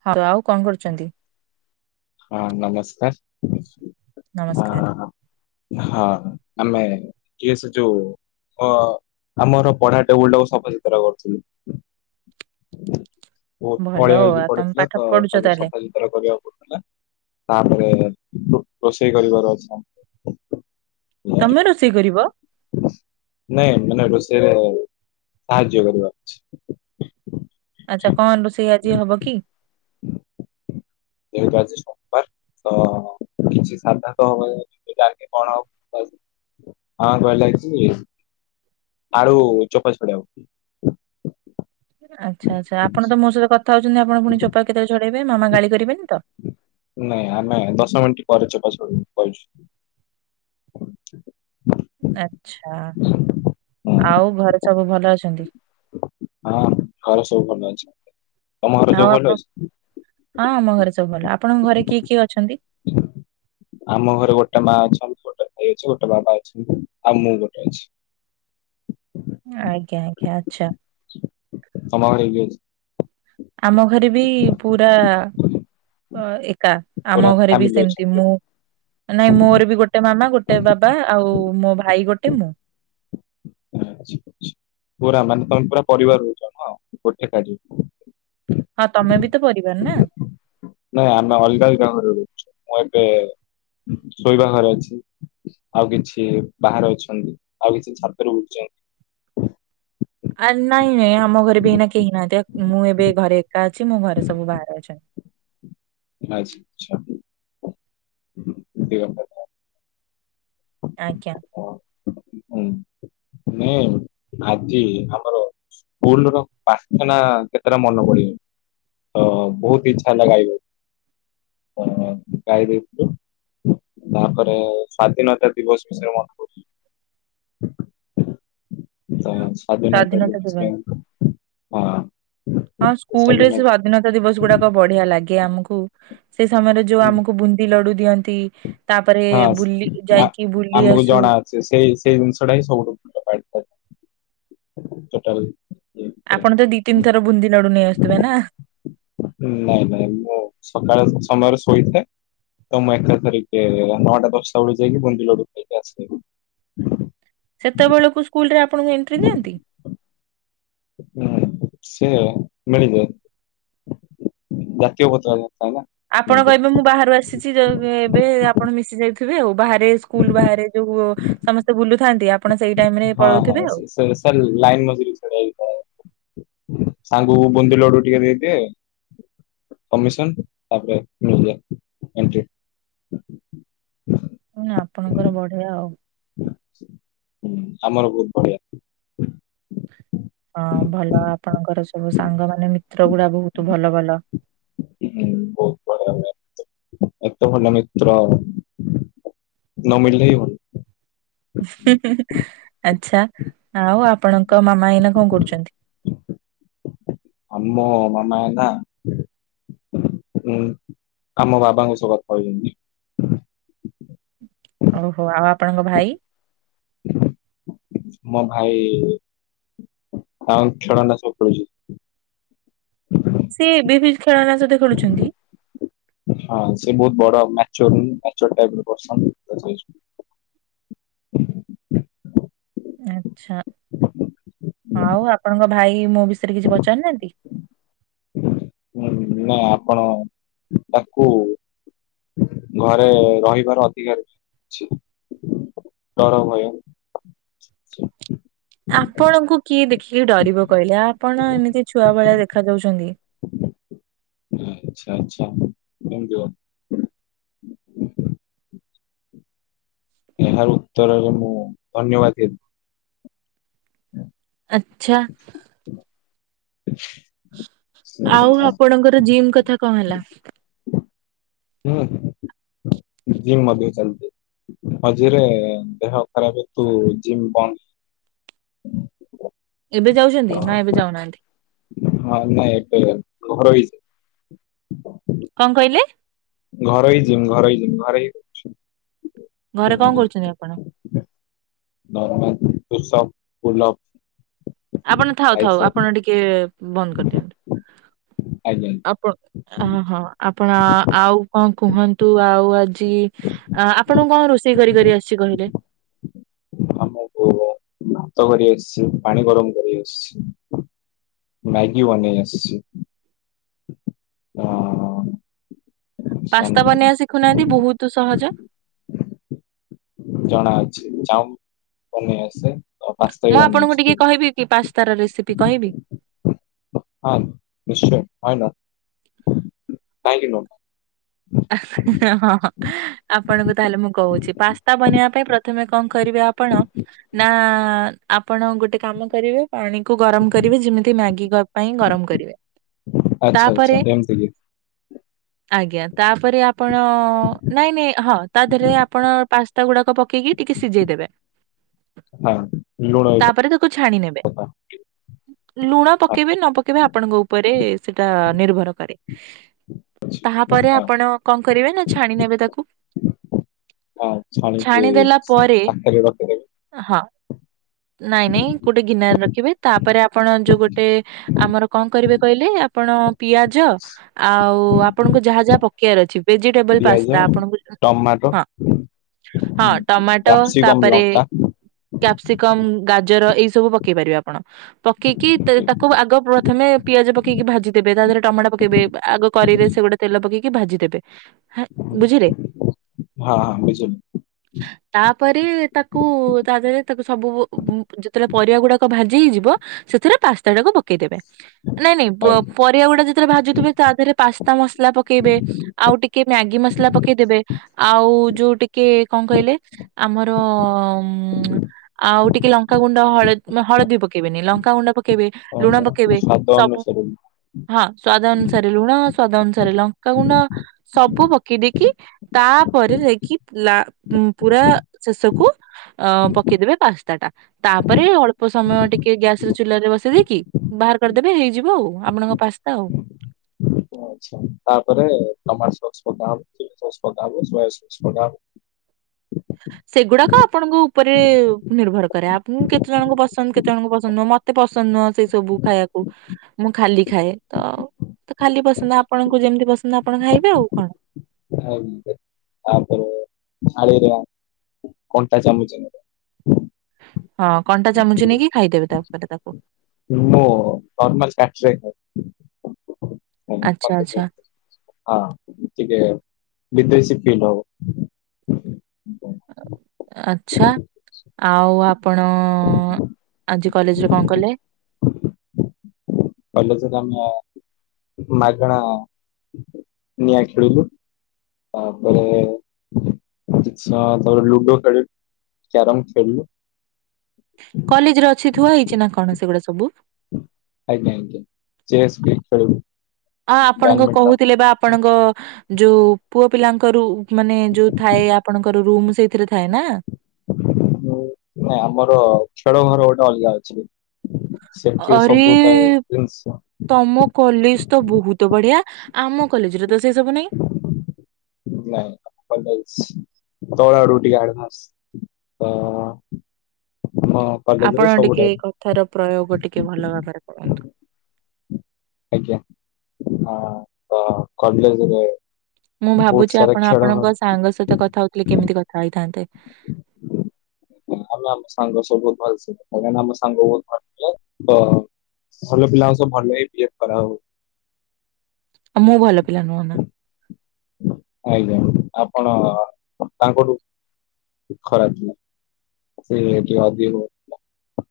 [unintelligible] କଣ କରୁଚନ୍ତି? ହଁ ନମସ୍କାର। ନମସ୍କାର ହ ହଁ। ଆମେ କିଏ ସେ ଯୋଉ ଆମର ପଢା ଟେବୁଲ ଟାକୁ ସଫ ସୁତୁରା କରୁଥିଲୁ। ଭଲ ପଳିଆ ଆଉ ହେଇକି ଆଉ ତମେ ପଡିଥିଲା ପାଠ ତ ପଢୁଛ ତାକୁ ତାହେଲେ ସଫା ସୁତୁରା କରିବାକୁ ପଡୁଥିଲା। ତାପରେ ରୋଷେଇ କରିବାର ଅଛି। ତମେ ରୋଷେଇ କରିବ? ସେ ସାହାଯ୍ୟ କରିବ। ଆଚ୍ଛା କଣ ରୋଷେଇ ଆଜି ହବ କି? ଯେହେତୁ ଆଜି ତ କିଛି ସାଧା ତ ହବ ଜାଣେ କଣ ହବ ହଁ କହିଲ ଲାଗିଛି ଆଳୁ ଚୋପା ଛଡେଇ ଆକୁ ଆଚ୍ଛା ଆଚ୍ଛା ଆପଣ ତ ମୋ ସହିତ କ ଯାଉଛନ୍ତି ଆପଣ ପୁଣି ଚୋପା କେତେ ଛଡେ ମାମା ଗାଳି କରିବେନି ତ। ନାଇଁ ଆମେ ଦଶ ମିନିଟ ପରେ ଚୋପା ଛଡେଇବୁ କଇଚୁ। ଆଛା ହୁଁ। ଆଉ ଘରେ ସବୁ ଭଲ ଅଛନ୍ତି? ହଁ ଘରେ ସବୁ ଭଲ ଅଛି। ତମ ଘରେ ଆଉ ସବୁ ଭଲ ଆପଣ ଅଛି? ହଁ ଆମ ଘରେ ସବୁ ଭଲ ଆପଣଙ୍କ ଘରେ କିଏ କିଏ ଅଛନ୍ତି? ଆମ ଘରେ ଗୋଟେ ମା ଅଛନ୍ତି, ଗୋଟେ ଭାଇ ଅଛି ଗୋଟେ ବାବା ଅଛନ୍ତି ଆଉ ମୁଁ ଗୋଟେ ଅଛି। ଆଜ୍ଞା ଆଜ୍ଞା ଆଛା। ତମ ଘରେ କିଏ ଅଛି? ଆମ ଘରେ ବି ପୁରା ହ ଏ କା ପୁରା ଆମ ଘରେ ବି ଫ୍ୟାମିଲି ସେମତି ଅଛନ୍ତି। ମୁଁ ନାଇଁ ମୋର ବି ଗୋଟେ ମାମା ଗୋ ଟେ ବାବା ଆଉ ମୋ ଭାଇ ଗୋଟେ ମୁଁ। ପୁରା ମାନେ ତମେ ପୁରା ପରିବାର ରହୁଚ ହଁ ଗୋଟେ ସାରି। ହଁ ତମେ ବି ତ ପରିବାର ନା ନାଇଁ ଆମ ଅଲଗା ଅଲଗା ଘରେ ରହୁଚୁ। ମୁଁ ଏବେ ଶୋଇବା ଘରେ ଅଛି। ଆଉ କିଛି ବାହାରେ ଅଛନ୍ତି ଆଉ କିଛି ଛାତରେ ଉଠୁଛନ୍ତି। ଆ ନାଇଁ ନାଇ। ଆମ ଘରେ ବି ନା କେହି ନା ମୁଁ ଏବେ ଘରେ ଏକା ଅଛି ମୋ ଘରେ ସବୁ ବାହାରେ ଅଛନ୍ତି। ଆ ହଁ। ଆଜ୍ଞା ହ ହଁ। ନାଇ ଆଜି ଆମର ସ୍କୁଲ ର ପାଖାନା କେତେଟା ମନେ ପଳିବ ତ ବହୁତ ଇଚ୍ଛା ହେଲା ଗାଇବାକୁ ଗାଇ ଦେଇଥିଲୁ ତାପରେ ସ୍ଵାଧୀନତା। ଦିବସ ବିସିରେ ମନ କରଛି। ସ୍ଵାଧୀନତା ଦିବସ ହଁ ହଁ ସ୍କୁଲ ରେ ସ୍ଵାଧୀନ ସ୍ଵାଧୀନତା ଦିବସ ଗୁଡାକ ବଢିଆ ଲାଗେ ଆମକୁ ସେ ସମୟରେ ଯୋଉ ହଁ ଆମକୁ ବୁନ୍ଦି ଲଡୁ ଦିଅନ୍ତି ତାପରେ ବୁଲି ଆ ଯାଇକି ବୁଲି ଆମକୁ ଆସୁ। ଜଣା ଅଛି ସେଇ ସେଇ ଜିନିଷଟା ହିଁ ସବୁଠୁ ଭଲଟାଲ ଆପଣ ତ ଦି ତିନି ଥର ବୁନ୍ଦି ଲଡୁ ନେଇ ଆସୁଥିବେ ନା। ଥୋଇ ଥାଏ ତ ମୁ ରିକ ନଅଟା ଦଶଟା ବେଳକୁ ଯାଇକି ବନ୍ଦ ଲଡୁ ଖାଇକି ଆସିବ। ସେତେବେଳକୁ ସ୍କୁଲରେ ଆପଣ ଙ୍କୁ ଏଣ୍ଟ୍ରି ଯାଆନ୍ତି। ହୁଁ ସେ ମିଳିଯାଏ ଜାତୀୟ ପତକା ଆପଣ କହିବେ ମୁଁ ବାହାରୁ ଆସିଛିଉ ଏବେ ଆପଣ ମିଶି ଯାଇ ଆଉ ବାହାରେ ସ୍କୁଲ ବାହାରେ ଯଉ ସମସ୍ତେ ବୁଲୁଥାନ୍ତି। ଆପଣ ସେଇ ଟାଇମ ରେ ହଁ ହଁ ପଳଉଥିବେ ଆଉ ସେଲ୍ ସାଲ ଲାଇନ ମଜୁର ଛଡେଇ ଥାଏ। ସାଙ୍ଗକୁ ବୁନ୍ଦି ଲଡୁ ଟିକେ ଦେଇଦିଏ କମିଶନ ତା ପରେ [unintelligible] [unintelligible] ନା ଆପଣଙ୍କର ବଢିଆ ଆଉ। ହୁଁ ଆମର ବହୁତ ବଢିଆ। ହଁ ଭଲ ଆପଣଙ୍କର ସବୁ ସାଙ୍ଗ ମାନେ ମିତ୍ର ଗୁଡା ବହୁତ ଭଲ ଭଲ। ହୁଁ ବହୁତ ବଢିଆ ହୁଏ। ଏତେ ଭଲ ମିତ୍ର ନ ମିଳିଲେ ହିଁ ଭଲ। ଉଁ ହୁଁ ହୁଁ ଆଚ୍ଛା ଆଉ ଆପଣଙ୍କ ମାମା ଏଇନା କଣ କରୁଛନ୍ତି। ଆମ ମାମା ଏଇନା ଆମ ବାବାଙ୍କ ସହ କଥା ହେଉଛନ୍ତି। ଓହୋ ଆଉ ଆପଣଙ୍କ ଭାଇ। ମୋ ଭାଇ ତା ଖେଳନା ସହ ସବୁ ଖେଳୁଛି। ସିଏ ଏବେବି ଖେଳନା ସହିତ ଖେଳୁଛନ୍ତି। ହଁ ସେ ବହୁତ ବଡ ମାଚ୍ୟର ମ୍ୟାଚର ଟାଇପ ର ପର୍ସନ। ଆଛା ଆଉ ଆପଣଙ୍କ ଭାଇ ମୋ ବିଷୟରେ କିଛି ପଚାରୁନାହାନ୍ତି! ହୁଁ ନା ଆପଣ ତାକୁ ଘରେ ରହିବାର ଅଧିକାର ଅଛି ଡର ଭୟ ଆପଣଙ୍କୁ କିଏ ଦେଖ କି ଡରିବ କହିଲେ ଆପଣ ଏମିତି ଛୁଆ ଭଳିଆ ଦେଖା ଯାଉଛନ୍ତି। [unintelligible] ଏହାର ଉତ୍ତରରେ ମୁଁ ଧନ୍ୟବାଦ ଦେବି। ହୁଁ। ଆଛା। [unintelligible] [unintelligible] ଆଉ ଆପଣଙ୍କର ଜିମ୍ କ କଥା କଣ ହେଲା? ହୁଁ ଜିମ୍ ମଧ୍ୟ ଚାଲିଛି ମଝିରେ ଦେହ ଖରାପ ହେତୁ ଜିମ୍ ବନ୍ଦ। ଏବେ ଯାଉଛନ୍ତି ନା ଏବେ ଯାଉନାହାନ୍ତି? ହଁ ନାଇଁ ଏବେ ଘରୋଇ କଣ କହିଲେ? ଘରୋଇ ଜିମ ଘରୋଇ ଜିମ୍ ଘରେ ହିଁ ରହୁଛୁ। ଘରେ କଣ କରୁଛନ୍ତି ଆପଣ? Normal push up, pull up. ଆପଣ ଥାଉ ଥାଉ ଆପଣ ଟିକେ ବନ୍ଦ କରିଦିଅନ୍ତୁ। ଆଜ୍ଞା ଆପଣ ହ ହଁ ଆପଣ ଆଉ ହଁ କୁହନ୍ତୁ ଆଉ ଆଜି ଆପଣଙ୍କୁ କଣ ରୋଷେଇ କରି କରି ଆସିଛି କହିଲେ? ଆମକୁ ଭାତ କରି ଆସିଛି, ପାଣି ଗରମ କରି ଆସୁଛି, ମ୍ୟାଗି ବନେଇ ଆସିଛି, ଆ ପାସ୍ତା ବନେଇବା ଶିଖୁନାହାନ୍ତି ବହୁତ ସହଜ। ଜଣା ଅଛି ଚାଉମିନ ବନେଇ ଆସେ। ଆଉ ପାସ୍ତା ବି ମୁଁ ବନେଇ ଆପଣଙ୍କୁ ଆସେ। ଟିକେ କହିବି କି ପାସ୍ ତାର ରେସିପି କହିବି? ହଁ ନିଶ୍ଚୟ କହିଲ କାହିଁକି ନୁହଁ। ହଁଁ ହଁ ଆପଣଙ୍କୁ ତାହେଲେ ମୁଁ କହୁଛି ପାସ୍ତା ବନେଇବା ପାଇଁ ପ୍ରଥମେ କଣ କରିବେ ଆପଣ ନା ଆପଣ ଗୋଟେ କାମ କରିବେ ପାଣି କୁ ଗରମ କରିବେ ଯେମିତି ମ୍ୟାଗି ପାଇଁ ଗରମ କରିବେ। ଆଚ୍ଛା ତାପରେ ଆଚ୍ଛା ଏମିତିକି। ଆଜ୍ଞା। ତାପରେ ଆ ଆପଣ ନାଇଁ ନାଇଁ ହଁ ତା ଦେହରେ ଆପଣ ପାସ ତା ଗୁଡାକ ପକେଇକି ଟିକେ ସିଝେଇ ଦେବେ। ତାପରେ ତାକୁ ଛାଣି ନେବେ, ଲୁଣ ପକେଇବେ ନ ପକେଇବେ ଆପଣଙ୍କ ଉପରେ ସେଟା ନିର୍ଭର କରେ। ତାହାପରେ ଆପ୍ ଆପଣ କଣ କରିବେ ନା ଛାଣି ନେବେ ତାକୁ। ହଁ ଛାଣିକି ଛାଣି ଦେଲା ପରେ ପାଖେରେ ପାଖେରେ ହଁ ନାଇଁ ନାଇଁ ଗୋଟେ ଗିନାରେ ରଖିବେ। ତାପରେ ଆପଣ ଯୋଉ ଗୋଟେ ଆମର କଣ କରିବେ କହିଲେ ଆପଣ ପିଆଜ ଆଉ ଆପଣଙ୍କୁ ଯାହା ଯାହା ପକ୍ କେଆର ଅଛି। ଭେଜିଟେବଲ ପିଆଜ ପାସ୍ତା ଆପଣଙ୍କୁ ଟମାଟୋ ହଁ ହଁ ଟମାଟୋ କ୍ୟାପ୍ସିକମ୍ ତାପରେ ଲଙ୍କା କ୍ୟାପ୍ସିକମ୍ ଗାଜର ଏଇ ସବୁ ପକେଇ ପାରିବେ ଆପଣ। ପକେଇକି ତେ ଏମିତି। ତାକୁ ଆଗ ପ୍ର ପ୍ରଥମେ ପିଆଜ ପକେଇକି ଭାଜିଦେବେ। ତା ଦେହରେ ଟମାଟ ପକେଇବେ। ଆଗ କରେଇରେ ସେ ଗୋଟେ ତେଲ ପକେଇକ୍ କି ଭାଜିଦେବେ। ବୁଝିଲେ ହଁ ହଁ ବୁଝିଗଲି। ତାପ୍ ପରେ ତାକୁ ତା ଦେହରେ ତାକୁ ସବୁ ବୁ ବୁ ଯେତେବେଳେ ପରିବା ଗୁଡାକ ଭାଜି ହେଇଯିବ ସେଥିରେ ପାସ୍ତାଟାକୁ ପକେଇଦେବେ। ନାଇଁ ନାଇଁ ବ ଆଜ୍ଞା ପରିବା ଗୁଡା ଯେତେବେଳେ ଭାଜୁଥିବେ ତା ଦେହରେ ପାସ୍ ତା ମସଲା। ପକେଇବେ ଆଉ ଟିକେ ମ୍ୟାଗି ମସଲା ପକେଇଦେବେ। ଆଉ ଯୋଉ ଟିକେ କଣ କହିଲେ ଆମର ଅମ୍ ଆଉ ଟିକେ ଲଙ୍କାଗୁଣ୍ଡ ହଳଦ୍ ହଳଦୀ ପକେଇବେନି ଲଙ୍କାଗୁଣ୍ଡ ପକ୍ କେଇବେ କଣ ଲୁଣ ଦେବା? ପକେଇବେ ସ୍ୱାଦ ସବୁ ଅନୁସାରେ ହଁ ସ୍ଵାଦ ଅନୁସାରେ ଲୁଣ। ସ୍ୱାଦ ଅନୁସାରେ ଲ ଙ୍କାଗୁଣ୍ଡ ସବୁ ପ କି ଦେଇକି ତାପରେ ଯାଇକି ଲା ପୁରା ଶେଷକୁ ଅ ପକେଇଦେବେ ପାସ୍ତା ଟା ତାପରେ ଅଳ୍ପ ସମୟ ଟିକେ ଗ୍ୟାସର ଚୁଲାରେ ବସେଇ ଦେଇକି ବାହାର କରିଦେବେ ହେଇଯିବ ଆଉ ଆପଣଙ୍କ ପାସ୍ତା ଆଉ। ଆଛା ତାପରେ ଟମାଟୋସସ୍ ପକାହବ। ଚିଲିସସ୍ ପକାହବ। ସୋୟାସସ୍ ପକାହବ। ସେଗୁଡାକ ଆପଣଙ୍କ ଉପରେ ନିର୍ଭର କରେ। ଆପ୍ ଉଁ କେତେ ଜଣଙ୍କୁ ପସନ୍ଦ କେତେ ଜଣଙ୍କୁ ପସନ୍ଦ ନୁହଁ, ମତେ ପସନ୍ଦ ନୁହଁ ସେଇ ସବୁ ଖାଇବାକୁ, ମୁଁ ଖାଲି ଖାଏ ତ ଖାଲି ପସନ୍ଦ ଆପଣଙ୍କୁ ଯେମିତି ପସନ୍ଦ ଆପଣ ଖାଇବେ ଆଉ କଣ? ତାପରେ ଥାଳିରା କଣ୍ଟା ଚାମଚରେ। ହଁ, କଣ୍ଟା ଚାମଚ ନେଇକି ଖାଇଦେବେ ତା ଉପରେ ତାକୁ। ମୁଁ ନର୍ମାଲ [unintelligible] ଆଚ୍ଛା ଆଚ୍ଛା ହଁ, ଟିକେ ବିଦେଶୀ ପିଇଲେ ହବ। ଆଛା ଆଉ ଆପ୍ ଆପଣ, ଆଜି କଲେଜରେ କଣ କଲେ? କଲେଜରେ ଆମ ମାଗଣା ନିଆଁ ଖେଳିଲୁ, ତାପରେ କିଛି ସମୟ ତଳେ ଲୁଡୋ ଖେଳିଲୁ। କ୍ୟାରମ ଖେଳିଲୁ। କଲେଜରେ ଅଛି ଥୁଆ ହେଇଛି ନା କଣ ସେଗୁଡା ସବୁ? ଆଜ୍ଞା ଆଜ୍ଞା ଚେସ୍ ବି ଖେଳୁ। ହଁ, ଆପଣଙ୍କ କହୁଥିଲେ ବା ଆପଣଙ୍କ ଯୋଉ ପୁଅ ପିଲାଙ୍କରୁ ମାନେ ଯୋଉ ଥାଏ ଆପଣଙ୍କର ରୁମ୍ ସେଇଥିରେ ଥାଏ ନା? ନା, ଆମର ଖେଳ ଘର ଗୋଟେ ଅଲଗା ଅଛି। ସେଠି ଆରେ ସବୁ ଥାଏ ଜିନିଷ ତମ କଲେଜ ତ ବହୁତ ବଢିଆ। ଆମ କଲେଜରେ ତ ସେଇ ସବୁ ନାଇଁ! ନାଇଁ ଭଲ ହେଇଛି ତଳ ଆଡୁ ଟିକେ ଆଡଭାନ୍ସ ତ ଆମ କଲେଜରେ ଆପଣ ସବୁ ଟିକେ ଟାଇପ କଥାର ପ୍ରୟୋଗ ଟିକେ ଭଲ ଭାବରେ କରନ୍ତୁ। ଆଜ୍ଞା, ତ କଲେଜରେ ମୁଁ ବହୁତ ଭାବୁଛି ସାରା ଆପଣ ଖେଳ ଘର ଆପଣଙ୍କ ସାଙ୍ଗ ସହିତ କଥା ହଉଥିଲେ କେମିତି କଥା ହେଇଥାନ୍ତେ? ଆମେ ଆମ ସାଙ୍ଗ ସବୁ ଭଲସେ କଥା ହେଇଥାନ୍ତୁ, ଆମ ସାଙ୍ଗ ସବୁ ବହୁତ ଭଲ ପିଲା ତ ଭଲ ପିଲାଙ୍କ ସହ ଭଲ ହିଁ ବିହେବ କରାହବ। ଆଉ ମୁଁ ଭଲ ପିଲା ନୁହଁ ନା? ଆଜ୍ଞା, ଆପଣ ତାଙ୍କଠୁ ଖରାପ ପିଲା ସେ ଟିକେ ଅଧିକ ଭଲପିଲା।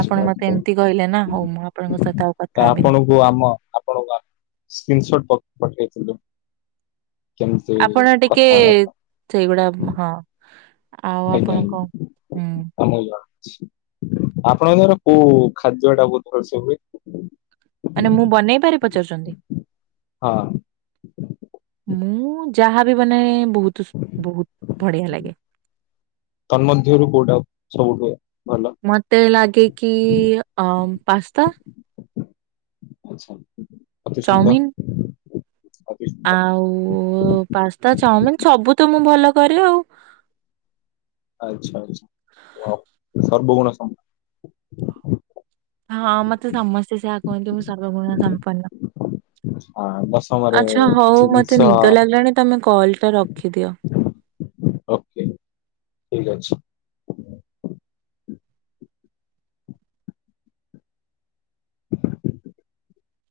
ଆପଣ ମତେ ଏମତି କହିଲେ ନା ହଉ ମୁଁ ଆପଣଙ୍କ ସହିତ ଆଉ କଥା ତ ହେବିନି। ଆପଣଙ୍କୁ ଆମ ଆପଣଙ୍କୁ ଆମେ [unintelligible] କେମିତି ଆପଣ ଟିକେ କଥାବାର୍ତ୍ତା ସେଇଗୁଡା ହଁ। ଆଉ ହୋଇ ଆପଣ କଣ ହୁଁ ଆମ [unintelligible] ଆପଣଙ୍କର କୋଉ ଖାଦ୍ୟ ଟା ବହୁତ ସେ ହୁଏ। ମାନେ ମୁଁ ବନେଇପାରେ ପଚାରୁଛନ୍ତି? ହଁ ମୁଁ ଯାହା ବି ବନାଏ ବହୁତ ବହୁତ ବଢିଆ ଲାଗେ। ତା ମଧ୍ୟରୁ କୋଉଟା ସବୁଠୁ ଭଲ ମତେ ଲାଗେ କି ଅ ପାସ୍ତା। ଆଚ୍ଛା ଅତି ସୁନ୍ଦର। ଚାଉମିିନ ଅଭିଗନ୍ତ। ଓ ପାସ୍ତା ଚାଉମିିନ ସବୁ ତ ମୁଁ ଭଲ କରେ ଆଉ। ଆଚ୍ଛା ଆଚ୍ଛା। ହଁ। ସର୍ବଗୁଣ ସମ। ହଁ ମତେ ସମସ୍ତେ ସେଇଆ କୁହନ୍ତି ମୁଁ ସର୍ବଗୁଣ ସମ୍ପନ୍ନ। ଆ ଦଶମରେ ଆଚ୍ଛା ହଉ ମତେ ଜିନିଷ ନିଦ ଲାଗିଲାଣି ତମେ କଲ ଟା ରଖିଦିଅ। ଓକେ ଠିକ ଅଛି। [inaudible]